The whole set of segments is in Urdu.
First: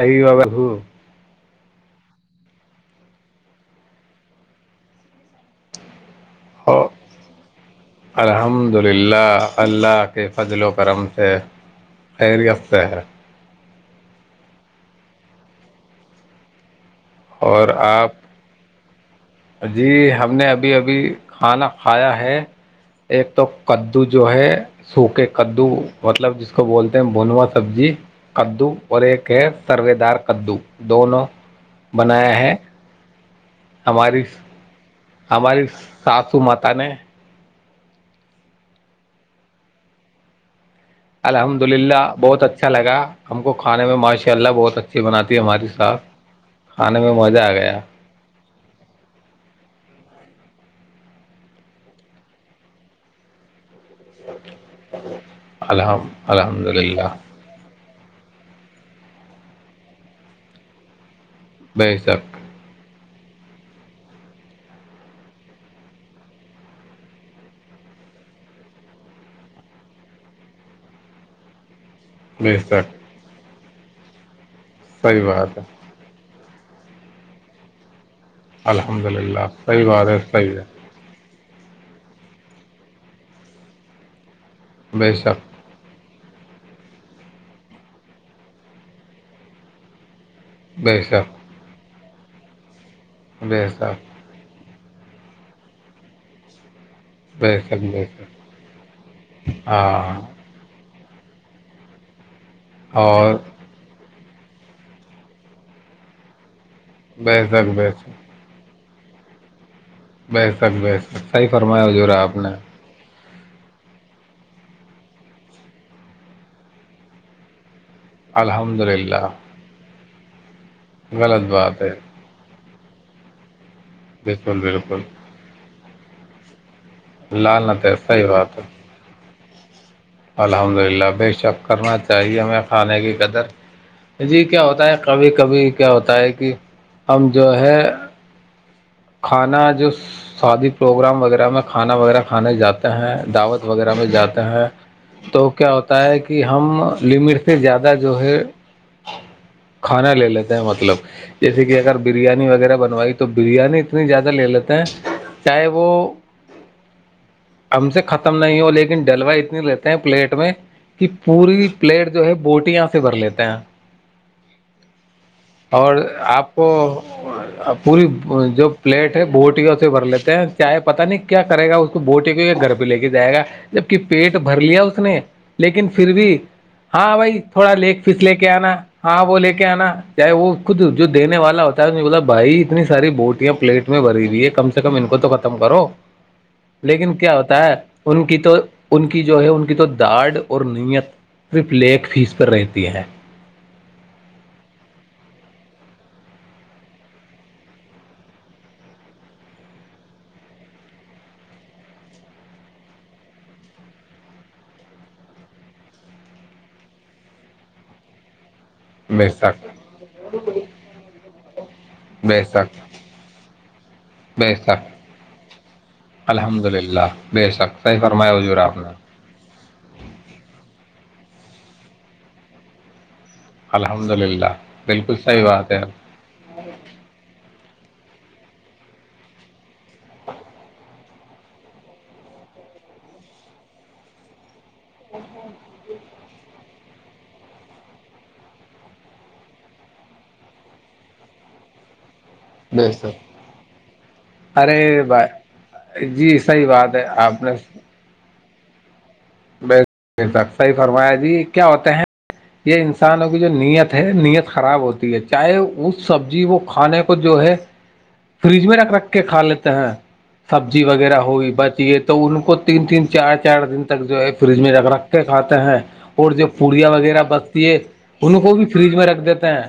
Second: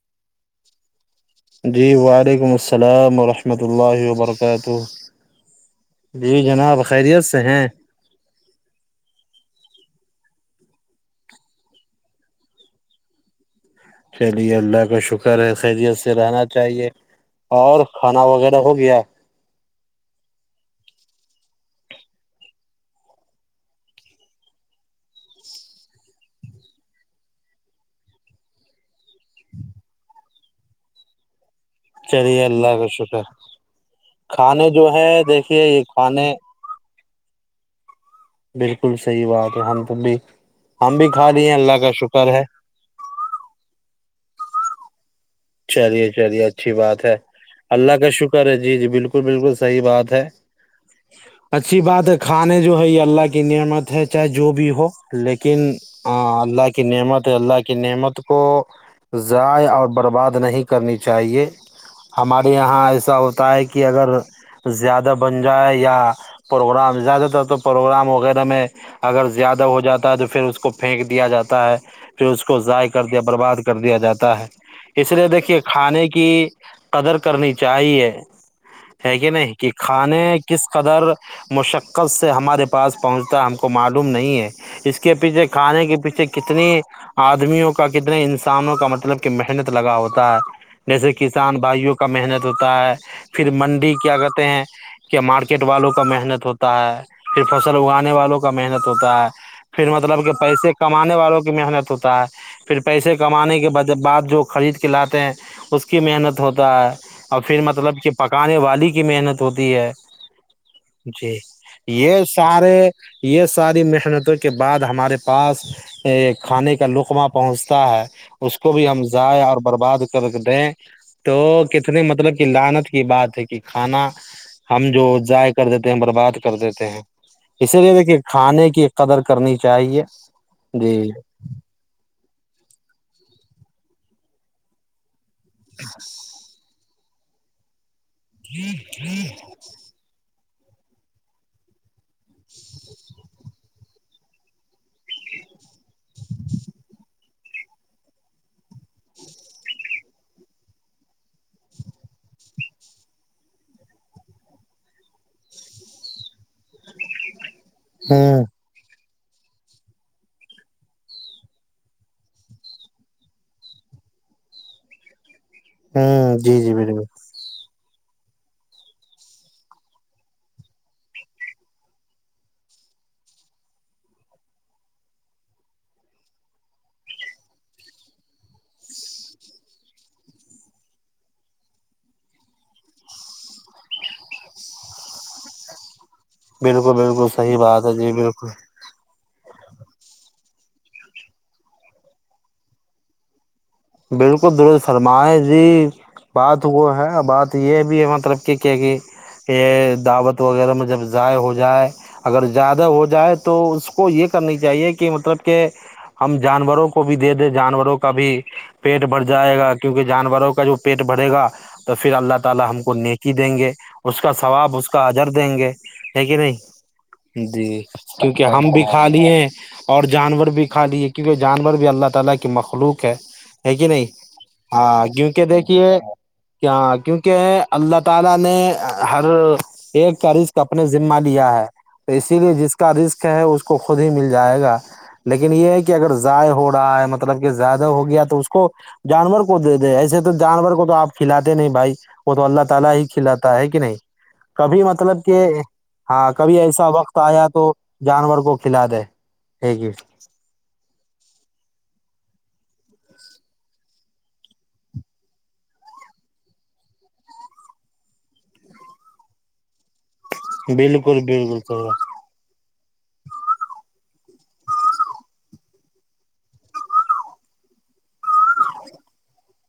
ائی و بو جی وعلیکم السلام ورحمۃ اللہ وبرکاتہ جی جناب خیریت سے ہیں الحمد للہ اللہ کے فضل و کرم سے خیریت سے ہے چلیے اللہ کا شکر ہے خیریت سے رہنا چاہیے اور کھانا وغیرہ ہو گیا جی ہم نے ابھی ابھی کھانا کھایا ہے ایک تو کدو جو ہے سوکھے کدو مطلب جس کو بولتے ہیں بھونوا سبزی کدو اور ایک ہے سروے دار کدو دونوں چری بنایا ہے اللہ ک شک ہماری ہماری یہ کھانے ساسو مات نے بالکل صحیح بات ہے ہم ت بھی ہم بھی کھا لیے الحمد اللہ کا للہ شکر ہے بہت اچھا لگا ہم کو آان میں ماشء اللہ بہت اچھی بناتی ہے ہماری ساس چلیے چلیے اچھی کھانے بات میں ہے مزہ آ گیا اللہ کا شکر ہے جی جی بالکل بالکل صحیح بات ہے اچھی بات ہے کھانے جو ہے یہ اللہ کی نعمت ہے چاہے جو بھی ہو لیکن الحم الحمد اللہ کی للہ نعمت اللہ کی نعمت کو ضائع اور برباد نہیں کرنی چاہیے چاہیے بے شک ہمارے یہاں ایس ایسا ہوتا ہے کہ اگر زیادہ بن جائے یا پروگرام زیادہ تر تو پروگرام وغیرہ میں اگر زیادہ ہو جاتا ہے تو پھر اس کو پھینک دیا جاتا ہے پھر اس بے کو ضائع شک کر دیا برباد کر دیا جاتا ہے اس صحیح لیے بات دیکھیے ہے کھانے کی قدر کرنی چاہیے الحمد ہے کہ للہ نہیں کہ صحیح بات ہے کھانے صحیح کس ہے قدر مشقت سے ہمارے پاس پہنچتا ہم کو معلوم نہیں ہے اس بے کے شک پیچھے کھانے کے پیچھے کیا کتنی آدمیوں کا کتنے انسانوں کا مطلب کہ محنت لگا ہوتا ہے بے جیسے شک کسان بھائیوں کا محنت ہوتا ہے پھر بے منڈی شک کیا کہتے ہیں کہ مارکیٹ والوں کا محنت ہوتا ہے پھر بے فصل شک بے اگانے والوں شک کا محنت ہوتا ہے پھر ہاں مطلب کہ پیسے کمانے والوں کی محنت ہوتا ہے پھر پیسے اور کمانے کے بعد جو خرید کے لاتے ہیں اس کی محنت ہوتی ہے بے اور پھر شک بے مطلب کہ پکانے والی کی کی محنت ہوتی ہے بہ سک ب سک جی صحیح فرمایا ہو ج رہا یہ آپ نے سارے یہ ساری مشنتوں کے بعد ہمارے پاس کھانے کا لقمہ پہنچ ہے اس کو الحمد بھی ہم للہ جائے اور برباد کرک د ہیں تو غلط بات ہے کتنے مطلب کہ لن بات ہے کھانا بالکل ہم بالکل جو ضائع کر دیتے برباد کرتے اسی لالنت لیے ہے دیکھیے صحیح بات ہے کھانے کی قدر کرنی چاہیے الحمد للہ جی بے شک کرنا چاہیے ہمیں کھانے کی قدر جی کیا ہوتا ہے کبھی کبھی کیا ہوتا ہے کہ ہم جو ہے ہی کھانا جو سادی پروگرام وغیرہ میں کھانا وغیرہ کھانے جاتے ہیں دعوت وغیرہ میں جاتے ہیں تو کیا ہوتا ہے کہ ہم لمٹ سے زیادہ جو ہے کھانا لے لیتے ہیں مطلب جیسے کہ اگر بریانی وغیرہ بنوائی تو بریانی اتنی زیادہ لے لیتے ہیں چاہے وہ ہم سے ہوں ختم نہیں ہو لیکن جلوا اتنی لیتے ہیں پلیٹ میں کہ پوری پلیٹ جو ہے بوٹیاں سے بھر لیتے ہیں اور ہوں آپ جی کو جی بالکل پوری جب پلیٹ ہے بوٹیاں اسے بھر لیتے ہیں چاہے پتاہ نہیں کیا کرے گا اس کو بوٹی کو گھر پہ لے کے جائے گا جبک پیٹ بھر لیا اس نے لیکن پھر بھی ہاں بھائی تھوڑا لیک پس لے کے آنا ہاں وہ لے کے آنا چاہے وہ خود جو دینے والا ہوتا ہے نے بو بھائی اتنی ساری بوٹیاں پلیٹ میں بری ہوئی ہے کم سے کم ان کو تو ختم کرو بالکل لیکن بالکل کیا صحیح ہوتا ہے بات جی ان کی بالکل تو ان کی جو ہے ان کی تو داڑ اور نیت پرپ لیک فیس پر رہتی ہے بالکل درز فرما جی بات وہ ہے بات یہ بھی ہے مطلب کہ کیا کہ یہ دعوت وغیرہ میں جب ضائع ہو جائے اگر زیادہ ہو جائے تو اس کو یہ کرنی چاہیے کہ مطلب کہ ہم جانوروں کو بھی دے دیں جانوروں کا بھی مر بے جائے شک گا کیونکہ جانوروں کا جو پیٹ بھرے گا تو پھر اللہ بے تعالی شک ہم کو نیکی دیں گے اس کا بے ثواب شک اس کا اجر دیں گے کہ نہیں الحمد للہ بے شک صحیح فرمایا کیونکہ حضور ہم آپ بھی نے کھا لیے اور جانور بھی کھا دی السلام علیکم محترم بھائی جان آپ کو الحمد بھی للہ مبارک ہو بالکل جناب صحیح ہے بات کہ نہیں ہاں کیونکہ دیکھیے کیا کیونکہ السلام علیکم محترم بھائی جان آپ کو بھی مبارک ہو جناب آپ کو بھی مبارک ہو جناب لیکن یہ ہے کہ اگر ضع ہو رہا ہے مطلب کہ زیادہ ہو گیا تو اس کو کو جانور کو دے د ایسے تو جانور کو تو آپ کھلاتے نہیں بھائی وہ تو اللہ تعالی بے ہی شک کھلاتا ہے کہ نہیں کبھی ارے مطلب کہ بھائی ا جی کبھی صحیح ایسا بات ہے وقت ایا تو جانور فلاد ہے ب کہ صحی فرمایا جی کیا ہوتے ہیں یہ انسانوں کی جو نیت ہے نیت خراب ہوتی ہے چاہے اس سبزی وہ کھانے کو جو ہے فریج میں رکھ رکھ کے کھا لیتے ہیں سبزی وغیرہ بالکل ہوئی بالکل بچیے صحیح تو ان کو تین تین چار چار دن تک جو ہے فریج میں رکھ رکھ کے کھاتے ہیں اور جو پوڑیاں وغیرہ بچتی ہے ان کو بھی فریج میں رکھ دیتے ہیں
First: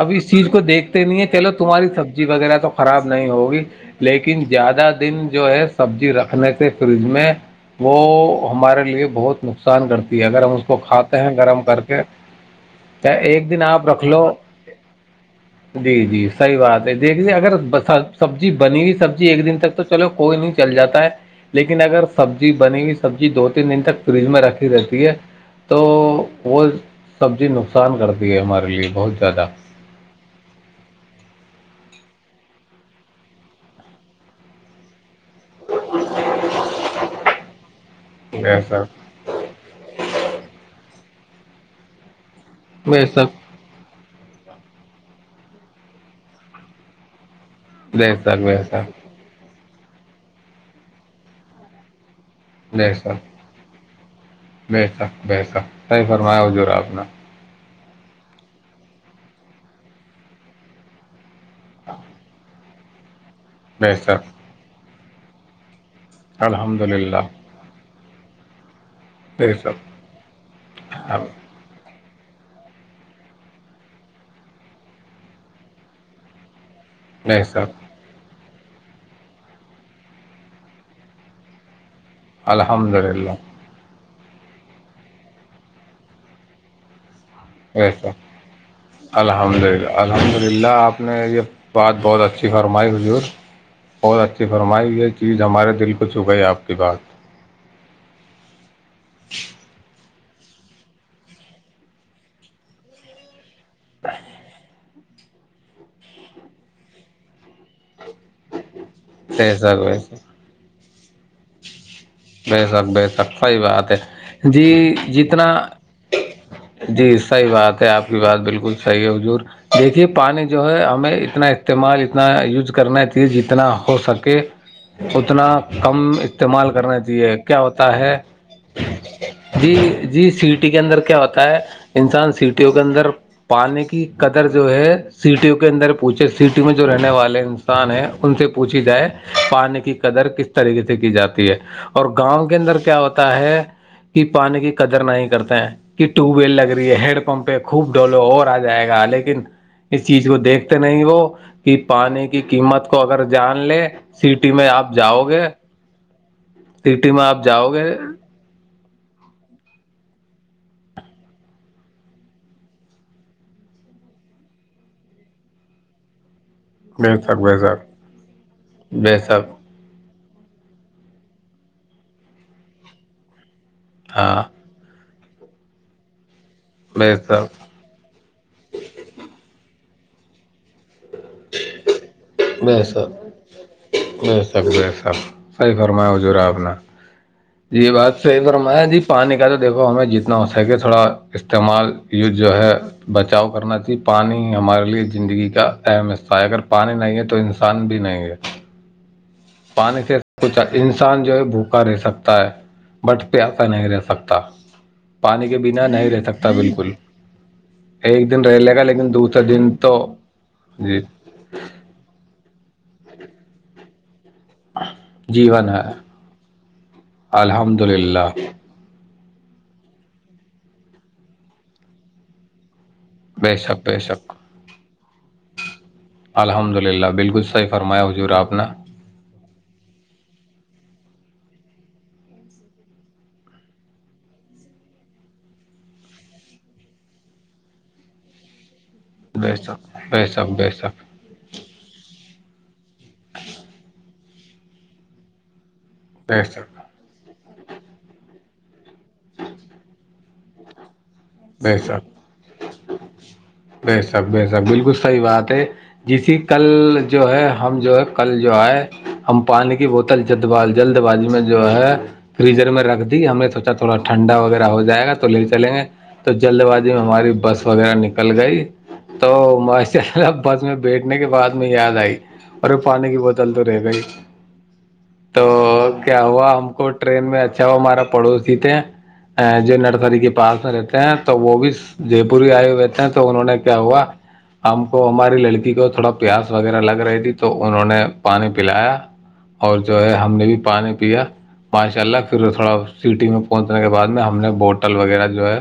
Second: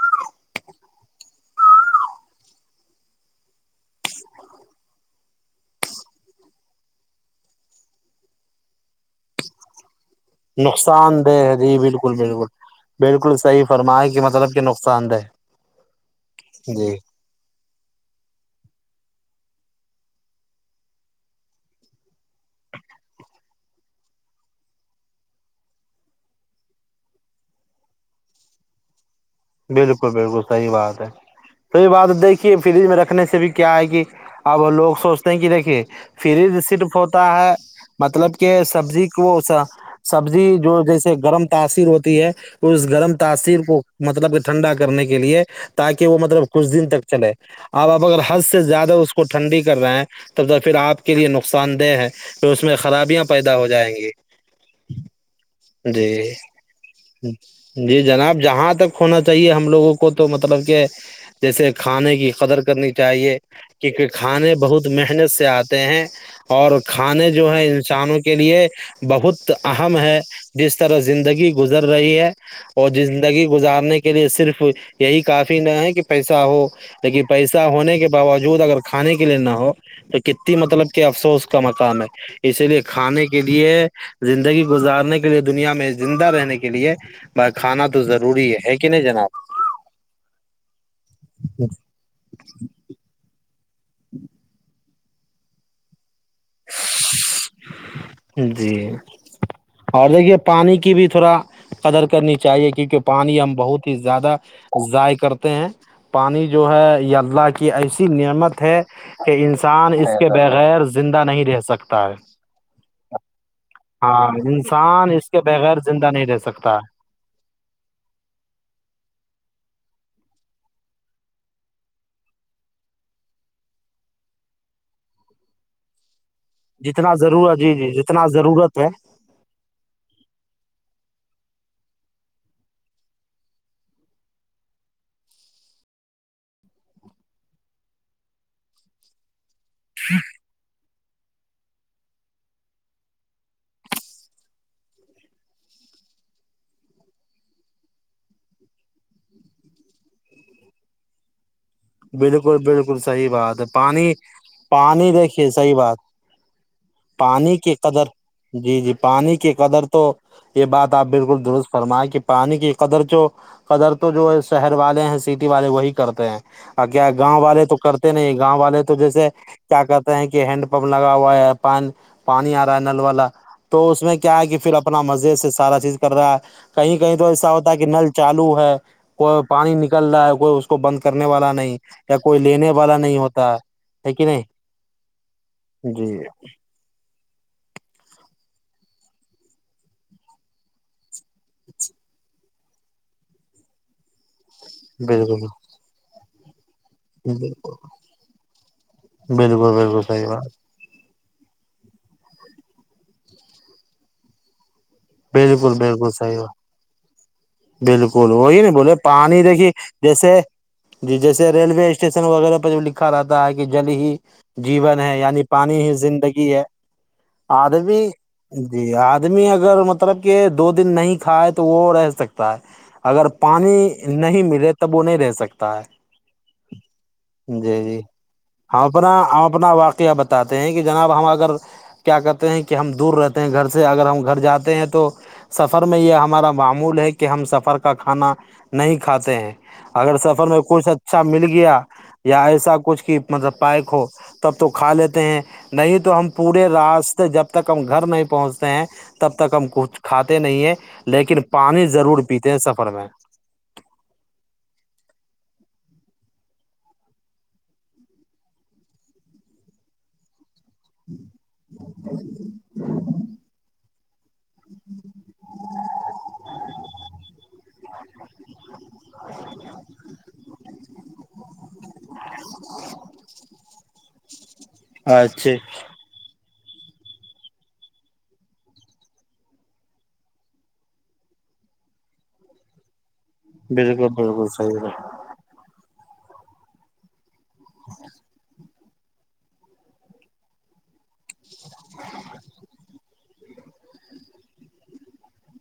اب اس چیز کو دیکھتے نہیں ہے چلو تمہاری سبزی وغیرہ تو خراب نہیں ہوگی لیکن زیادہ دن جو ہے سبزی رکھنے سے فریج میں وہ ہمارے لیے بہت نقصان کرتا اگر ہم اس کو کھاتے نقصان ہیں دہ ہے گرم جی کر کے بالکل بالکل بالکل ایک دن صحیح آپ رکھ فرمائے لو کہ مطلب کہ نقصان دہ جی جی صحیح بات جی ہے دیکھ اگر سبزی بنی ہوئی سبزی ایک دن تک تو چلو کوئی نہیں چل جاتا ہے لیکن اگر سبزی بنی ہوئی سبزی دو تین دن تک فریج میں رکھی رہتی ہے تو وہ سبزی نقصان کرتی ہے ہمارے لیے بہت زیادہ بالکل بالکل صحی بات ہے تو یہ بات دیکھیے فریج میں رکھنے سے بھی کیا ہے کہ اب لوگ سوچ ریکھے ف ہوتا ہے مطلب کہ ایسا سبزی کو سبزی جو جیس گرم تاثیر ہوتی ہے اس بے گرم شک تاثیر کو مطب ھنڈا کرنے کے لیے تاکہ وہ مطلب کچھ دن تک چلے اپ اپ بے اگر حد شک بے سے زیادہ شک اس کو ٹھنڈی کا کر رہا ہیں تب تو پھر آپ کے لیے نقصان دہ ہے پھر اس میں جیسر خرابیاں پیدا ہو جائیں گی بییسر بیسا صحی جی فرمایا جو راپنا جی جناب جہاں تک ہونا چاہیے ہم لوگوں کو تو مطلب کہ جیسے کھانے کی قدر کرنی چاہیے بے کیونک شک کھانے بہت تو محنت سے آد ہیں اور الحمد للہ کھانے جو ہے انسانوں کے کے لیے بہت بے شک اہم ہے جس طرح زندگی گزر رہی ہے اور زندگی گزارنے کے لیے صرف یہی کافی نہ ہے کہ پیسہ ہو لیکن بے پیسہ شک ہونے کے باوجود وجود اگر کھانے کے لیے نہ ہو تو کتنی مطلب کہ افسوس کا مقام ہے اسی لیے الحمد کھانے للہ کے لیے زندگی گزارنے کے لیے دنیا میں زندہ رہنے کے لیے ب کانا بے تو شک زر الحمد للہ الحمد للہ آپ نے یہ بات بہت اچھی فرمائی حضور بہت اچھی فرمائی یہ چیز ہمارے دل کو چھو گئی آپ کی بات جی اور دیکھیے پانی کی بھی تھوڑا قدر کرنی چاہیے کیونکہ پانی ہم بہت ہی زیادہ ضائع کرتے ہیں پانی جو ہے یا اللہ کی ایسی نعمت ہے کہ بے شک انسان بے اس شک کے بغیر زندہ نہیں رہ سکتا ہے بے سک بے سک صحیح بات ہے ہاں جی انسان اس کے جتنا بغیر زندہ نہیں رہ سکتا جی صحیح بات ہے آپ کی بات بالکل صحی ہے حجور دیکھیے پانی جو ہے ہمیں اتنا استعمال اتنا یوز کرنا چاہیے جتنا ہو سکے اتنا کم استعمال کرنا جتنا ضرورت کیا جی جی ہوتا ہے جتنا ضرورت ہے جی جی سٹی کے اندر کیا ہوتا ہے انسان سٹیوں کے اندر پانی کی قدر جو ہے سٹیوں کے اندر پوچھے سٹی میں جو رہنے والے انسان ہے ان سے پوچھی جائے پانے کی قدر کس طریق سے کی جاتی ہے اور اور گاؤں کے اندر کیا ہوتا ہے کہ پانی کی قدر نہیں کرتے ہیں کہ ٹیوب ویل لگ رہی ہے ہڈ پمپ ہے خوب ڈولو اور آ جائے گا لیکن اس چیز کو دیکھتے نہیں وہ کہ پانی کی بالکل قیمت بالکل کو اگر صحیح جان بات ہے لے پانی سٹی میں آپ پانی جاؤ گے دیکھیے صحیح بات سٹی میں آپ پانی جاؤ کی گے قدر جی جی پانی کی قدر تو یہ بات آپ بالکل درست فرمائیں کہ پانی کی قدر جو قدر تو جو ہے شہر والے ہیں سٹی والے وہی کرتے ہیں ا کیا بے گاؤں شک بے والے تو شک کرتے نہیں گاؤں والے تو بے جیسے شک کیا کرتے کہ ہینڈ پمپ لگا ہوا ہے پانی پانی آ رہا ہے نل والا تو اس میں کیا ہاں ہے کہ پھر اپنا مزہ جس سے سارا چیز کر رہا ہے کہیں بے کہیں تو سب ایسا ہوتا ہے کہ نل چالو ہے کو پانی نکل کرل رہا ہے کوئی اس کو بند کر کرنے والا نہیں یا کوئی لینے بے والا سب نہیں ہوتا ہے کہ نہیں بے سک بے سک صحیح جی فرمایا حضور آپ نے جی یہ بات صحی فم ہے جی پانی کا تو دیکھو ہمیں جتنا ہو سکے تھوڑا استعمال یو جو ہے بچاؤ کرنا تھی پانی ہمارے لیے بالکل زندگی کا میں سائگر پانی نہیں ہے تو بالکل انسان بھی نہیں ہے بالکل پانی بالکل سے صحیح بات کچھ انسان جو ہے بھوکا رہ سکتا ہے بٹ پیسا نہیں رہ سکتا پانی کے بالکل بنا بالکل نہیں رہ صحیح سکتا بالکل ایک بالکل دن رہ وہی نہیں لے گا بولے لیکن دوسرے پانی دن دیکھی تو جیسے جی جیسے ریلوے اسٹیشن وغیرہ پ دھا رہتا ہے کہ جل ہی جیون ہے یعنی جیون پانی ہے ہی زندگی ہے الحمد آدمی للہ جی آد آدمی اگرطلب طرب کہ دو دن نہیں کھائے تو وہ رہ سکتا ہے اگر بے شک پانی بے شک نہیں ملے تب وہ نہیں رہ سکتا ہے الحمد للہ بالکل صحیح جی جی فرمایا حضور آپ نے ہم اپنا ہم اپنا واقعہ بتاتے ہیں کہ جناب ہم اگر کیا کہتے ہیں کہ ہم دور رہتے ہیں گھر سے اگر ہم گھر جاتے ہیں تو تو سفر میں یہ ہمارا معمول ہے کہ ہم سفر کا کھانا نہیں کھاتے ہیں بے شک اگر بے سفر شک میں بے کچھ شک اچھا مل گیا یا ایسا کچھ کہ مطب پائیک ہو تب تو کھا لیتے ہیں نہیں تو ہم بے پورے شک راستے جب تک ہم گھر نہیں پہنچتے ہیں تب تک ہم کوچ کھاتے نہیں ہیں بیسب ضرور پیتے ہیں سفر میں بیسب بسب بالکل صحیح بات ہے جیے کل جو ہے ہم جو ہے کل جو ہے ہم پانی کی بوتل ج بال جلد بازی میں جو ہے فریزر میں رکھ دی ہم نے سوچا تھا تھوڑ ھنڈا یر ہو جائے گا تو لے چلیں گے جلد بازی میں ہماری بس وغیرہ نکل گئی تو ماشاء اللہ بس میں بیٹھنے کے بعد میں یاد آئی اور پانی کی بوتل تو رہ گئی تو اچھا کیا ہوا ہم کو ٹرین میں اچھا ہوا ہمارا پڑوسی تھے جو نرسری کے پاس رہتا ہیں تو وہ بھی جے پور ہی آئے ہوئےتے ہیں تو انہوں نے کیا ہوا بالکل بالکل ہم صحیح ہے کو ہماری لڑکی کو تھوڑا پیاس وغیرہ لگ رہی تھی تو انہوں نے پانی پلایا اور جو ہے ہم نے بھی پانی پیا پانچ چال ال پھر تھوڑا سٹی میں پہنچنے کے بعد میں ہم نے بوٹل وغیرہ جو ہے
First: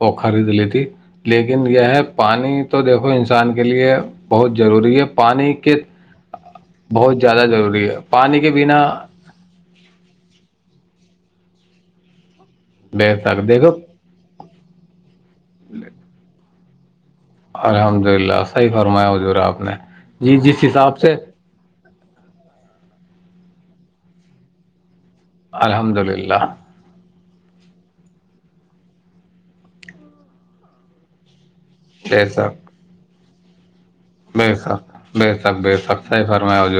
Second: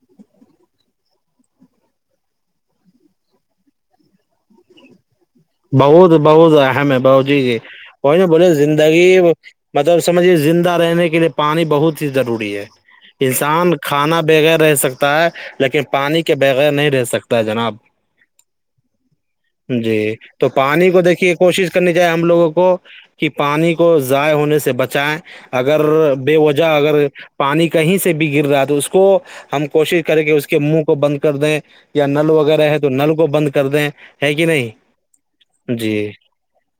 وہ خرید لیتی لیکن یہ ہے پانی تو دیکھو انسان کے لیے بہت ضروری ہے پانی کے بہت بہت اہم ہے بہ بہت جی زیادہ جی ضروری ہے وہی نا پانی کے بولے بنا زندگی مطلب سمجھیے زندہ رہنے کے لیے پانی بہت ہی ضوری ہے بے تک دیکھو انسان کھانا بغیر رہ سکتا ہے لیکن پانی کے بعد بغیر نہیں رہ سکتا ہے جناب الحمد للہ صحیح فرمایا حجورا آپ نے جی جس پانی حساب کو سے دیکھیے کوشش کرنی چیے ہم لوگوں کو کہ پانی کو ضائع ہونے سے بچائیں اگر الحمد بے للہ وجہ اگر پانی کہیں سے بھی گر رہا ہے تو اس کو ہم کوشش کریں کہ اس کے منہ کو بند کر دیں یا نل وغیرہ ہے تو نل کو بند کر دیں ہے کہ نہیں میںسا میںس جی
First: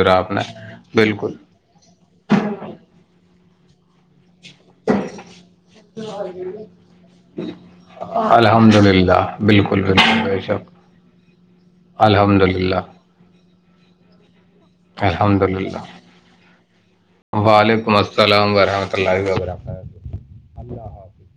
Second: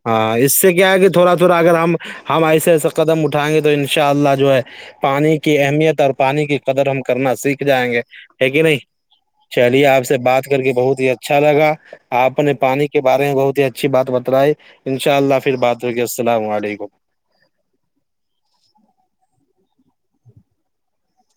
ہاں اس سے کیا ہے کہ تھوڑا بالکل تھوڑا اگر ہم ہم ایسے ایسے قدم اٹھائیں گے تو ان شاء اللہ جو ہے پانی کی اہمیت اور پانی کی قدر ہم کرنا سیکھ جائیں گے یک الحمد نہیں للہ بالکل چلیے آپ سے بالکل بے بات کر شک کے بہت ہی اچھا لگا آپ الحمد نے للہ پانی کے بار اچھی بات بت رہا ہے الحمد اللہ علیکم وعلیکم السلام وورحمۃ اللہ وبرکاتہ اللہ حافظ